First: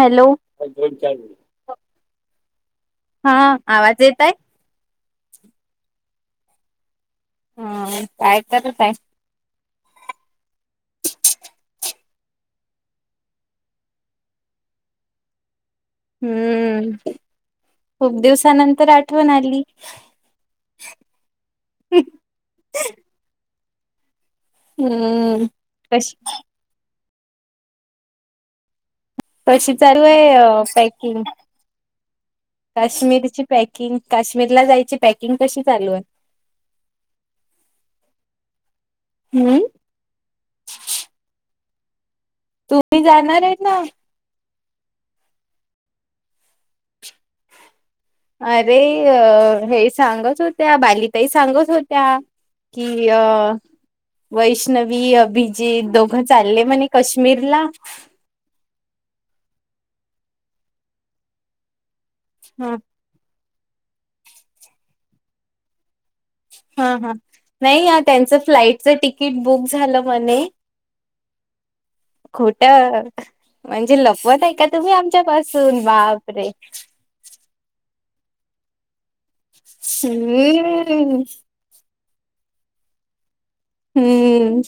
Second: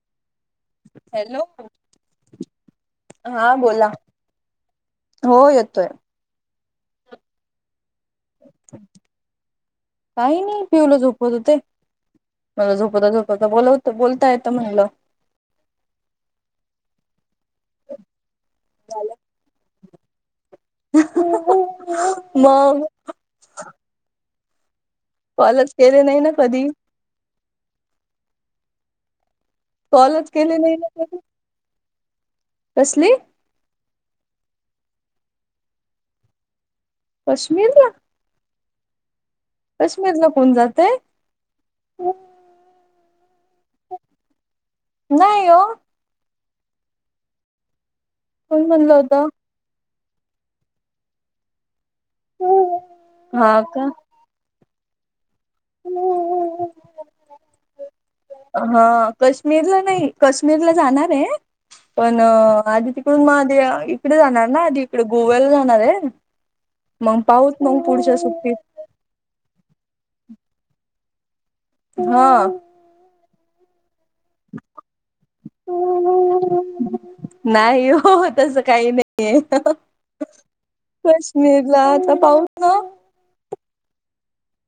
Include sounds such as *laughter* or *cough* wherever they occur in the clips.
Hello hello हा आवाज येत आहे हो येतोय. ह काय करू करत काही नाही पियुला झोपवत होते. मला झोपवता झोपवता बोलवता बोलता येतं म्हणलं. हम्म, खूप दिवसानंतर आठवण आली. *unintelligible* मग हम्म्म कॉलच केले नाही ना कधी. कशी चालू आहे कॉलच केले नाही ना कधी पॅकिंग कसली काश्मीरची. पॅकिंग काश्मीरला जायची पॅकिंग कशी चालू आह कश्मीरला. हम्म काश्मीर ला कोण जाते, अ तुम्ही जाणारय ना नाही हो. कोण अरे, म्हणलं होतं हे सांगत होत्या बालिताई सांगत होत्या. की या हा का वैष्णवी अभिजीत दोघं चालले म्हणे काश्मीरला हा कश्मीरला नाही कश्मीरला जाणार आहे पण, हा आधी पण मग आधी इकडे जाणार ना, आधी इकडे गोव्याला जाणार आहे ना हा हा, नाही त्यांचं सुट्टी फ्लाईट च तिकीट बुक झालं म्हणे हा खोटं. म्हणजे लपवत आहे का तुम्ही आमच्यापासून, बाप रे नाही हो, तस काही नाही हम्म कश्मीर ला आता पाहू ना. हम्म.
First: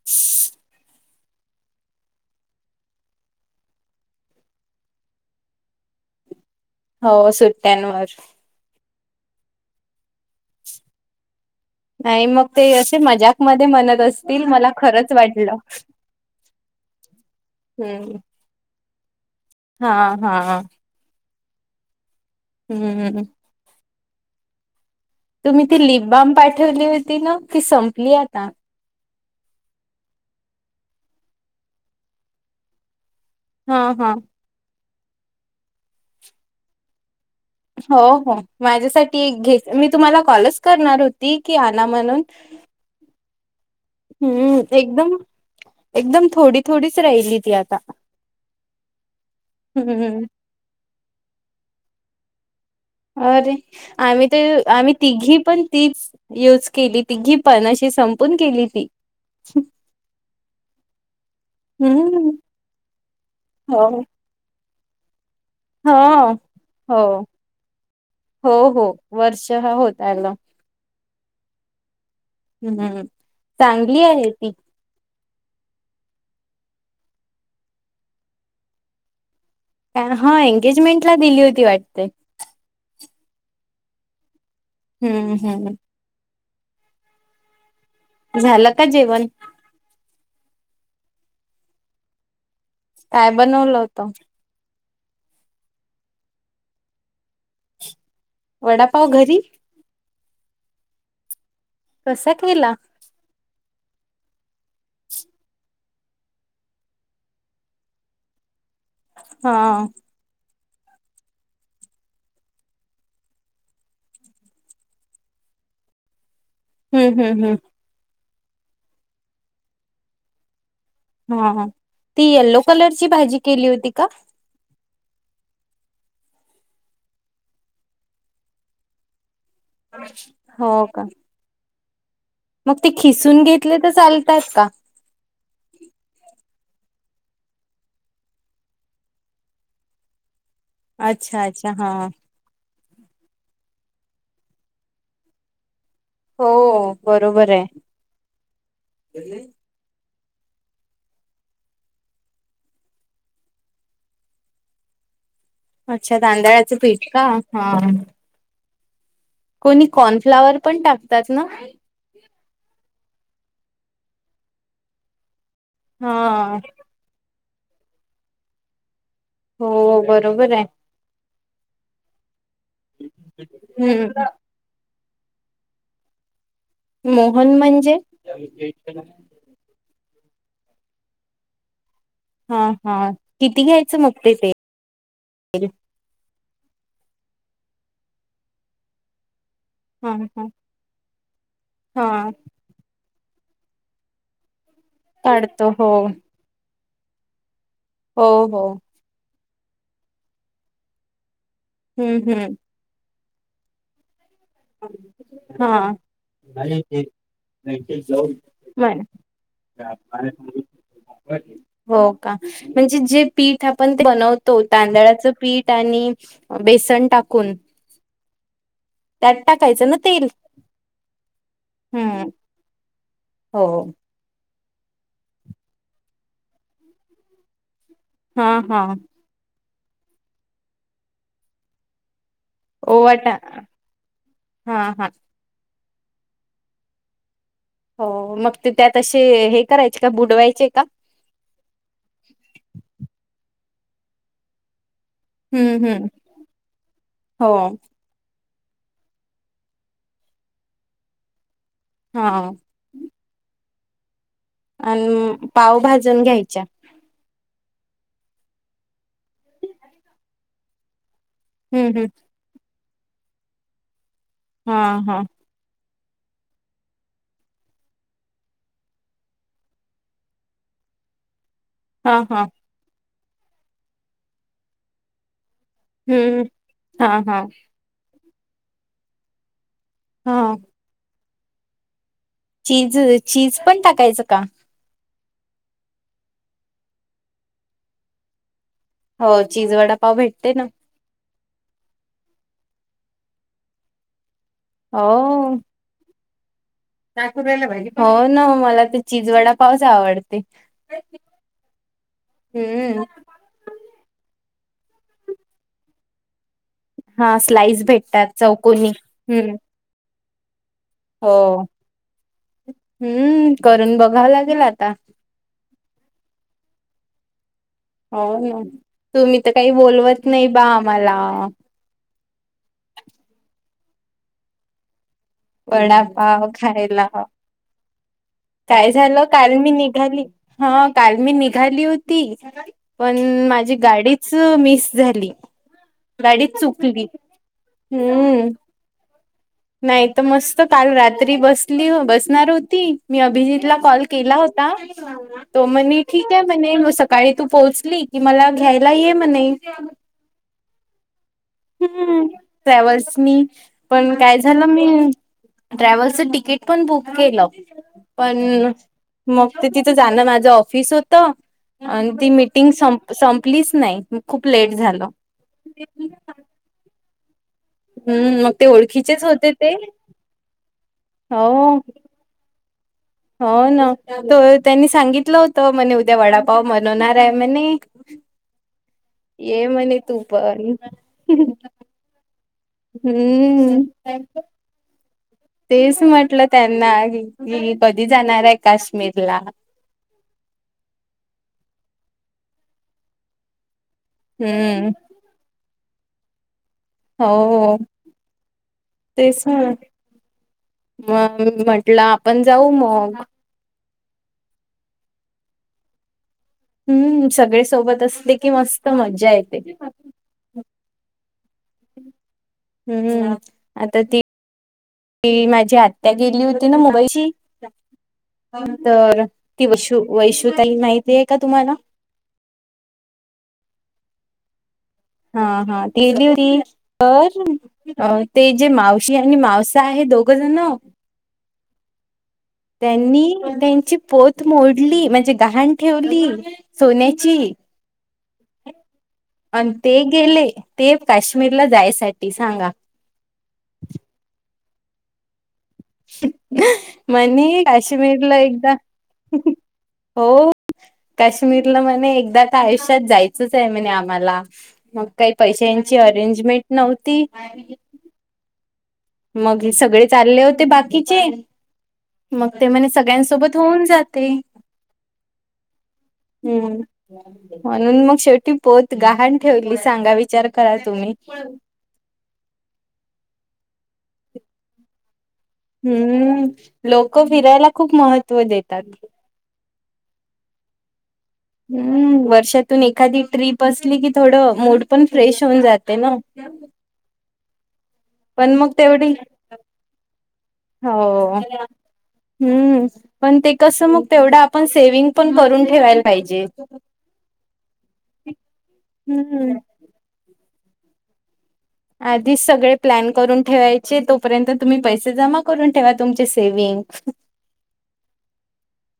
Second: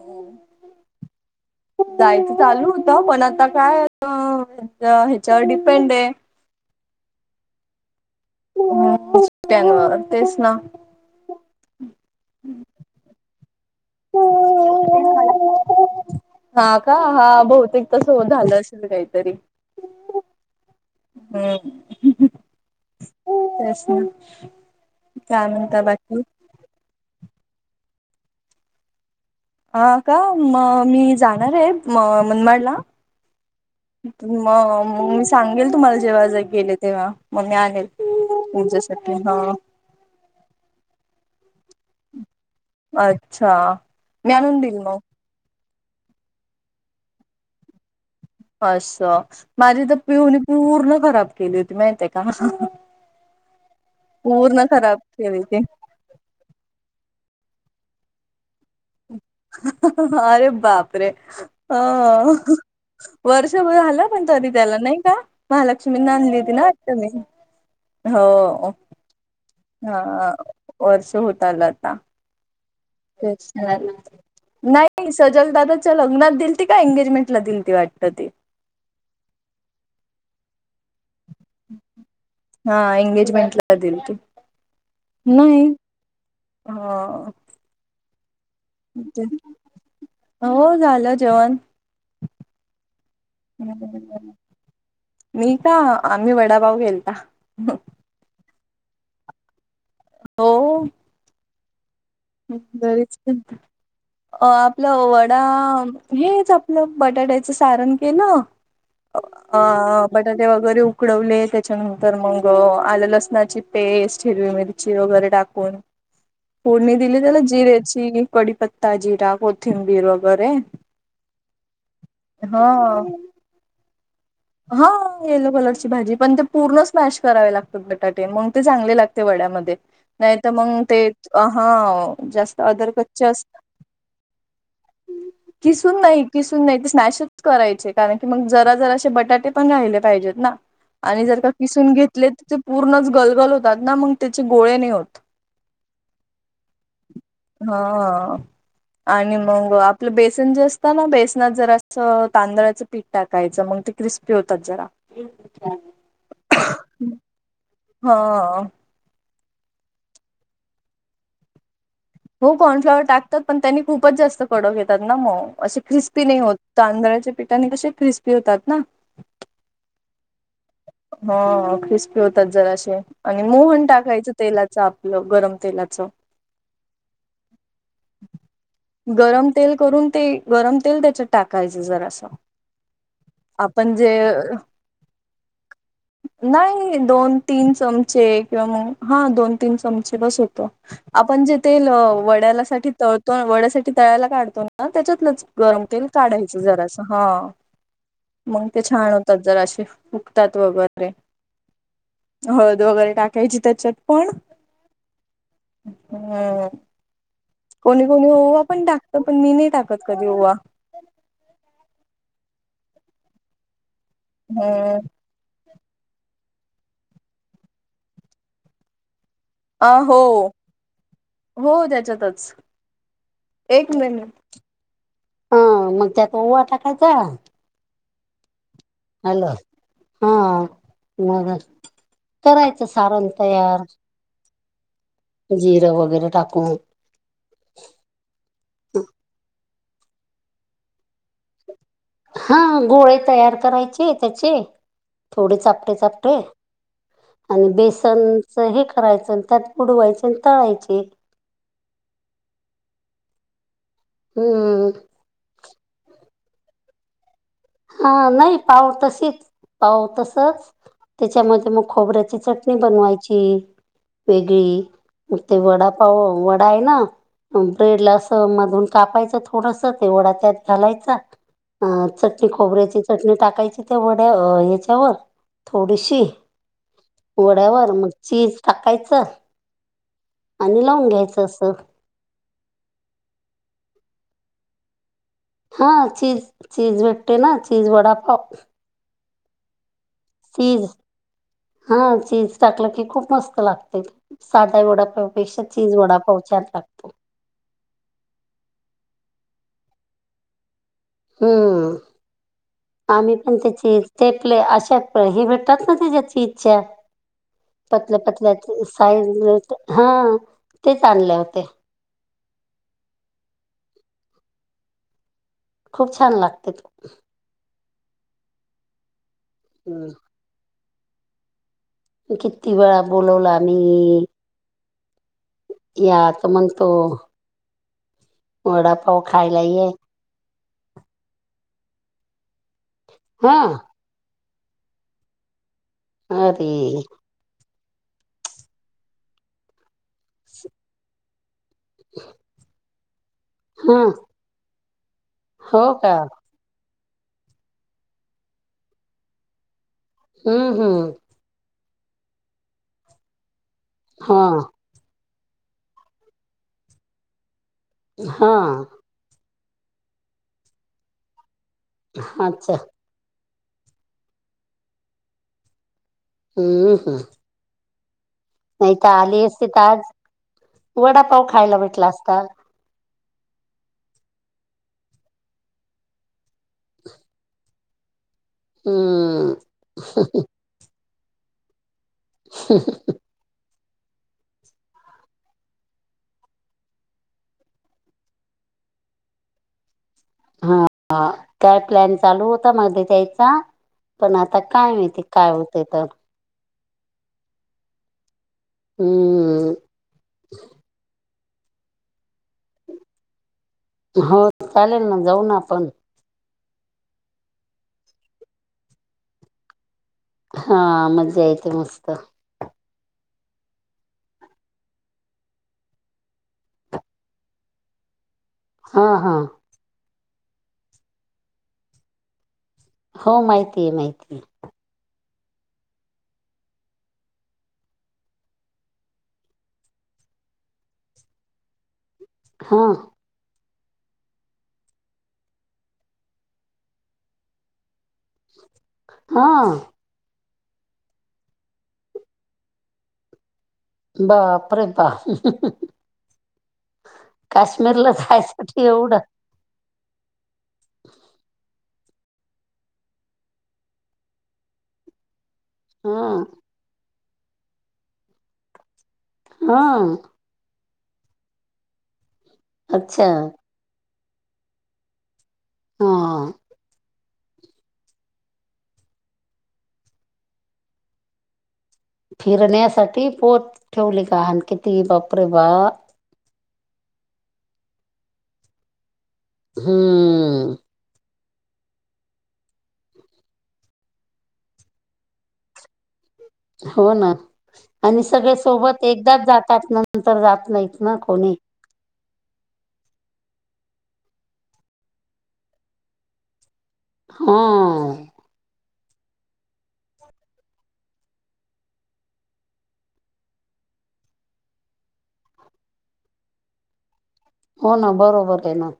*unintelligible* *inaudible* जायचं चालू होत पण आता काय अ ह्याच्यावर डिफेंड आहे. हो सुट्ट्यांवर. हम्म‌ तेच ना *unintelligible* नाही मग ते असे मज्याक मध्ये म्हनत बसतील मला तेच खरच वाटलं, मला हा हम्म. तर कायतर हा हा. हम् ह ह हम्म तेच ना. काय तुम्ही ती म्हणता लिप बाकी बाम पाठवली होती न ती संपली आता. हा का म मी जाणार आहे म मनमाडला ह हा हा, मग मग मी सांगेल तुम्हाला जेव्हा ज गेले तेव्हा. मग मी आणेल. हो हो तुमच्यासाठी माझ्यासाठी हा एक घे, मी तुम्हाला कॉलच करणार होती की आणा म्हणून अच्छा, मी आणून हम्म देईल मग. एकदम एकदम थोडी थोडीच राहिली ती आता अस माझीतर हम्म. पिऊनी पूर्ण खराब केली होती माहितीय का. अरे, आम्ही तर पूर्ण आम्ही खराब तिघी केली होती पण तीच. यूज केली तीघी पण अशी संपून केली ती. अह ह ह अरे बापरे अ हम्म. वर्षभर हो. आला पण. तरी त्याला नाही का हा महालक्ष्मी आणली होती ना वाटत हो मी हो हा वर्ष होत आलं आता. हम्म *unintelligible* नाही चांगली आहे ती नाही सजलदादाच्या लग्नात दिलती का एंगेजमेंट ला दिलती वाटतं ती ए हा एंगेजमेंट ला दिली होती वाटते. हा एंगेजमेंटला दिलती, हम्म नाही हम्म हा झालं का ते जेवण हो झालं जेवण. काय बनवलं होतं? मी का आम्ही वडापाव केलता. वडापाव घरी. हो कसा केला घरीच केलता अ आपलं वडा, हेच आपलं बटाट्याचं सारण केल ह हा बटाटे वगैरे उकडवले त्याच्यानंतर मग आलं लसणाची पेस्ट हिरवी मिरची वगैरे टाकु कोण कोण हम्म दिली त्याला हम्म हम्म जिरेची कडीपत्ता जिरा कोथिंबीर वगैरे. हा हा, ती येलो कलरची हा भाजी केली होती का? हा येलो कलरची भाजी, पण ते पूर्ण स्मॅश करावे लागतात बटाटे. मग ते चांगले लागते वड्यामध्ये. नाही तर मग हो का ते हम जास्त मग अदर ते खिसून घेतले तर चालतात का? खिसून नाही खिसून नाही ते स्नॅशच करायचे कारण की मग जरा जरा बट बटाटे पण राहिले पाहिजेत ना आणि जर अच्छा का अच्छा खिसून हा. घेतले त पूर्णच गलगल होतात ना मग त्याचे गोळे नाही होत. हो बरोबर आहे. अह आणि मग आप आपलं बेसन जे असत ना बेसनात जरा असं तांदळाचं पीठ टाकायचं क्रिस्पी होतात जर अच्छा तांदळाचं पीठ का हा. ओ कोणी कॉर्नफ्लावर पण टाकतात ना? हो कॉर्नफ्लाॉवर टाकतात पण त्यांनी खूपच जास्त कडक येतात ना मग. असे क्रिस्पी नाही होत हा तांदळाच्या पिठाने कसे क्रिस्पी होतात ना. हो बरोबर आहे. हो ख्रिस्पी होतात जरासे, आणि मोहन हम्म टाकायचं तेलात. आपलं गरम तेलाच. मोहन म्हणजे? गरम तेल करून ते गरम तेल त्याच्यात टाकायचं जरा असं. हा हा किती घ्यायचं मग ते तेल? नाही दोन तीन चमचे किंवा मग हा दोन. दोन तीन हा चमचे बस हा होत आपण जे ते हा वड्याला साठी तळ वड्यासाठी तळायला काढतो ना त्याच्यातलंच काढतो गरम हो तेल काढायचं जरास हा. हो हो मग ते छान होतात जरासे फुगतात वगैरे हम्म हम्म हो च वगैरे टाकायची त्याच्यात पण हा. हम्म कोणी जाऊ कोणी ओवा पण नाय टाकत पण मी नाही टाकत कधी ओवा *unintelligible* हो का म्हणजे जे पीठ आपण बनवतो हम्म तांदळाचं पीठ त्यांनी बेसन टाकून त्यात टाकायचं अ ना हो तेल. हो हम्म त्याच्यातच हो एक मिनिट हा मग त्यात ओवा टाकायचा. हा हा. हॅलो हा म *unintelligible* ओवा टाक हा हा. जिरं वगैरे टाकून हो मग ते त्यात असे हे करायचे का बुडवायचे का? हा गोळे तयार करायचे त्याचे थोडे हम्म चापटे हम्म चापटे हो आणि बेस चंच हे करायचं त्यात बुडवायची आणि तळायचे. हा. हम्म आणि पाव भाजून घ्यायच्या. हा नाही पाव तशीच पाव तसंच तेच्यामध्ये मगं हम्म हम्म खोबऱ्याची चटणी. णी बनवायची हा वेगळी हा मग ते वडा पाव वडा आहे ना ब्रेड ला असं मधून कापायचं थोडस ते वडा त्यात घालायचा अ हा हा चटणी खोबऱ्याची चटणी टाकायची त्या वड्या अ ह्याच्यावर थोडीशी हम्म हा हा वड्यावर म चीज टाकायचं हा आणि लावून घ्यायचं अस. चीज चीज पण टाकायचं का? हा चीज चीज भेट्टते ना चीज वडापाव. हो चीज वडापाव भेट चीज हा चीज टाकलं की खूप मस्त लागते. साध्या हो वडापावपेक्षा चीज वडापाव छान लागतो. हो ना ओ मला ते चिज वडापावच आवडते. हम्म हम्म आम्ही पण त्याची ते पले अशा हे भेटतात ना त्याच्या ची हा स्लाईस पतल्या भेटतात पतल्या चौकोनी हम्म साईझ हा *unintelligible* हो होते. हम्म करून बघावं लागेल आता. खूप छान लागते. हो ना तुम्ही तर काही हम्म. बोलवत नाही बा आम्हाला. किती वेळा बोलावला आम्ही. या तर वडापाव म्हणतो खायला. काय वडापाव झालं, कारण खायला मी ये निघाली. हां.. काल मी निघाली होती, पण हा माझी गाडी. चुमिस झाली, गाडीच अरे चुकली हम्म. नाही तर मस्त काल रात्री बसली, बसणार होती मी अभिजीत. हा कॉल केला होता, तो हो म्हणे का ठीक आहे. म्हणे मग सकाळी तू पोहोचली की, मला घ्यायला ये म्हणे. हम् हम्. हं.. ट्व्हल्सनी पण, काय हा झालं मी. ट्रॅव्हल्स तिकीट पण बुक केलं. हा पण, मग ते तिथं जाणं माझं ऑफिस होत, आणि ती मिटिंग अच्छा सं संपलीच नाही, खूप लेट झालं. हम् हम. हम्म. मग ते ओळखीचेच होते असती ते, तर आज वडापाव हो खायला भेटला असता. हो ना. तर त्यांनी सांगितलं होत म्हणे, उद्या वडापाव बनवणार आहे म्हणे. हम्म ये म्हणे, तू पण. ह्. हम्म. तेच म्हटलं त्यांना की, कधी जाणार आहे काश्मीरला. हा काय प्लॅन चालू होता, मध्ये द्यायचा पण आता हम्म काय माहिती. काय होते त. हो.. तेच ना हम्म म्हट आपला आपण जाऊ मगं. हो चालेल ना, जाऊ ना आपण. हम्म सगळे सोबत असते कि, मस्त मजा येते. हा, मजा येते मस्त. हम्म. आता ती, ती माझी आत्या गेली होती, ना मुंबईची. हा तर हा ती वैशू, वैशू ताई माहिती आहे का तुम्हाला. हो माहितीय ये माहितीय. हा हा.. तेली होती तर. अ ते जे मावशी आणि मावसा आहे दोघं जण. *inaudible* हा त्यांनी त्यांची पोत. त मोडली म्हणजे, गहाण ठेवली सोन्याची. हा आणि ते गेले ते, काश्मीरला जायसाठी सांगा. बापरे बाप. म्हणे काश्मीरला एकदा जायसाठी एवढं हो. काश्मीरला म्हणे एकदा तर, आयुष्यात जायचंच आहे म्हणे आम्हाला मगं. काही पैशांची हा अरेंजमेंट नव्हती. मग हा सगळे चालले होते, बाकीचे मग ते म्हणे, अच्छा सगळ्यांनसोबत होऊन जाते. हा हम्म. म्हणून मग शेवटी पोत गहाण ठेवली, सांगा विचार करा तुम्ही. फिरण्यासाठी पोत ठेवली का अन किती बा हम्म.. लोक फिरायला खूप महत्त्व देतात. हम्. हम्म. वर्षातून एखादी ट्रीप असली की, थोडं मूड पण फ्रेश होऊन जाते ना. हो ना आणि सगळे पण मग सोबत तेवढी एकदाच जातात नंतर जात नाहीत ना हो कोणी. हम्म, पण ते कसं मग तेवढा आपण सेविंग पण करून ठेवायला पाहिजे. *inaudible* हं. हंम्म. आधीच सगळे प्लॅन करून ठेवायचे. तोपर्यंत तुम्ही पैसे जमा करून ठेवा तुमचे सेविंग. हो, ना बरोबर आहे ते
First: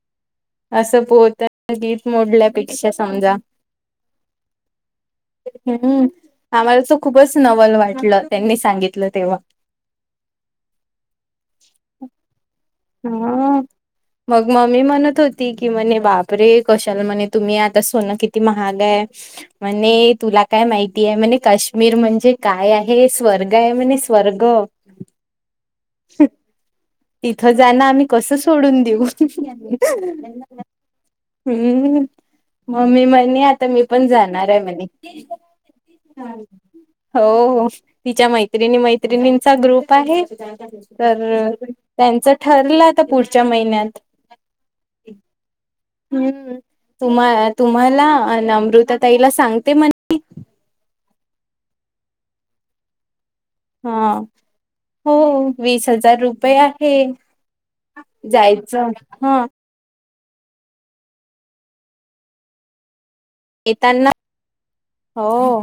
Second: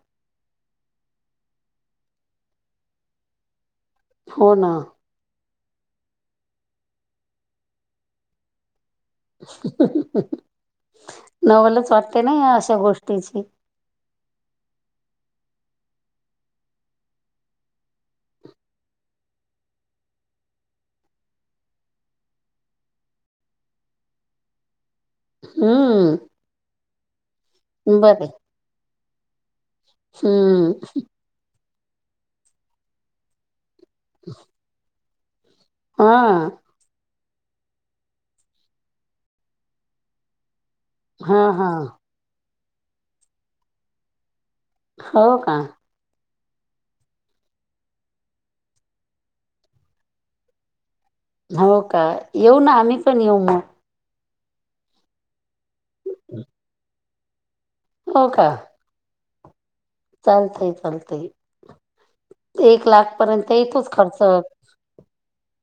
असं पोत्या *unintelligible* मोडल्यापेक्षा समजा. हो ना. हम्म. आम्हाला तर खूपच नवल वाटलं त्यांनी सांगितलं तेव्हा. नवलच वाटते ना अशा गोष्टीची. हा. मग, मम्मी म्हणत होती की म्हणे बाप रे कशाला म्हणे तुम्ही? आता सोनं किती महाग आहे? म्हणे तुला काय माहिती आहे म्हणे, काश्मीर म्हणजे काय आहे स्वर्ग आहे म्हणे स्वर्ग. हंम्म. जानं आम्ही कसं सोडून देऊ. हम्म. हम्म. मम्मी म्हणे आता मी पण जाणार आहे म्हणे. हा चालतंय. हो हो तिच्या मैत्रिणी मैत्रिणींचा ग्रुप आहे हा तर. हा त्यांचं ठरलं आता पुढच्या महिन्यात. हो का. हम्म तुम्हा तुम्हाला अमृता ताईला सांगते म्हण हो का येऊ ना आम्ही पण येऊ मग. हा हो वीस हजार रुपये आहे. हो का जायचं ह. चालतंय चालतंय एक लाख पर्यंत येतोच येताना खर्च. हो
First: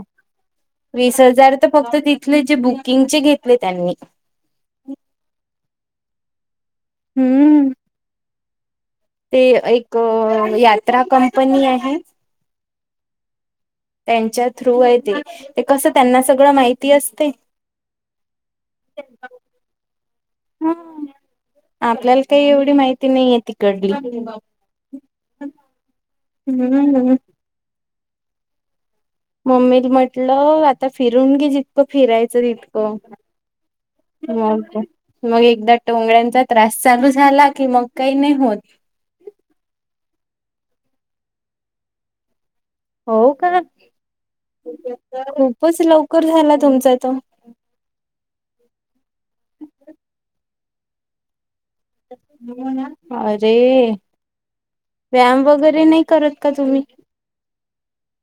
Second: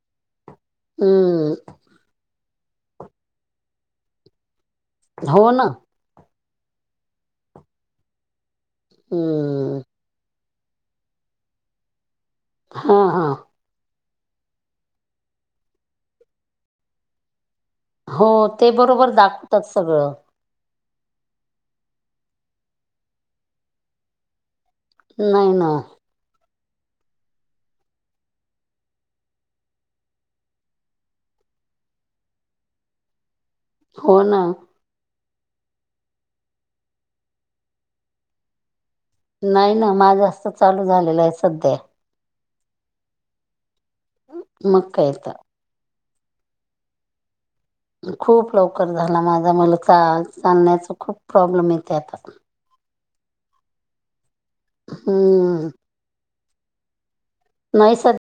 वीस हम्म हजार तर फक्त तिथले ते बुकिंगचे घेतले त्यांनी. हो ना. हम्म. ते हम्म एक यात्रा कंपनी आहे. हा हा. त्यांच्या थ्रू आहे ते, ते कसं त्यांना सगळं माहिती असते. हो ते बरोबर दाखवतात सगळं. हा आपल्याला काही एवढी माहिती नाहीये तिकडली. नाही ना. हम्म. *unintelligible* मम्मीला म्हटलं आता फिरून घे जितकं फिरायचं तितकं. हो ना बाप रे मग, एकदा टोंगळ्यांचा त्रास चालू झाला कि मग काही नाही होत. नाही ना माझं असतं चालू झालेलं आहे सध्या. हो का? मग काय तर खूपच लवकर झाला तुमचा तो. खूप लवकर झाला माझा, मला चा-चालण्याचा खूप प्रॉब्लेम येतंय आता. हो ना अरे व्यायाम हम्म वगैरे नाही करत का तुम्ही? नाही सर.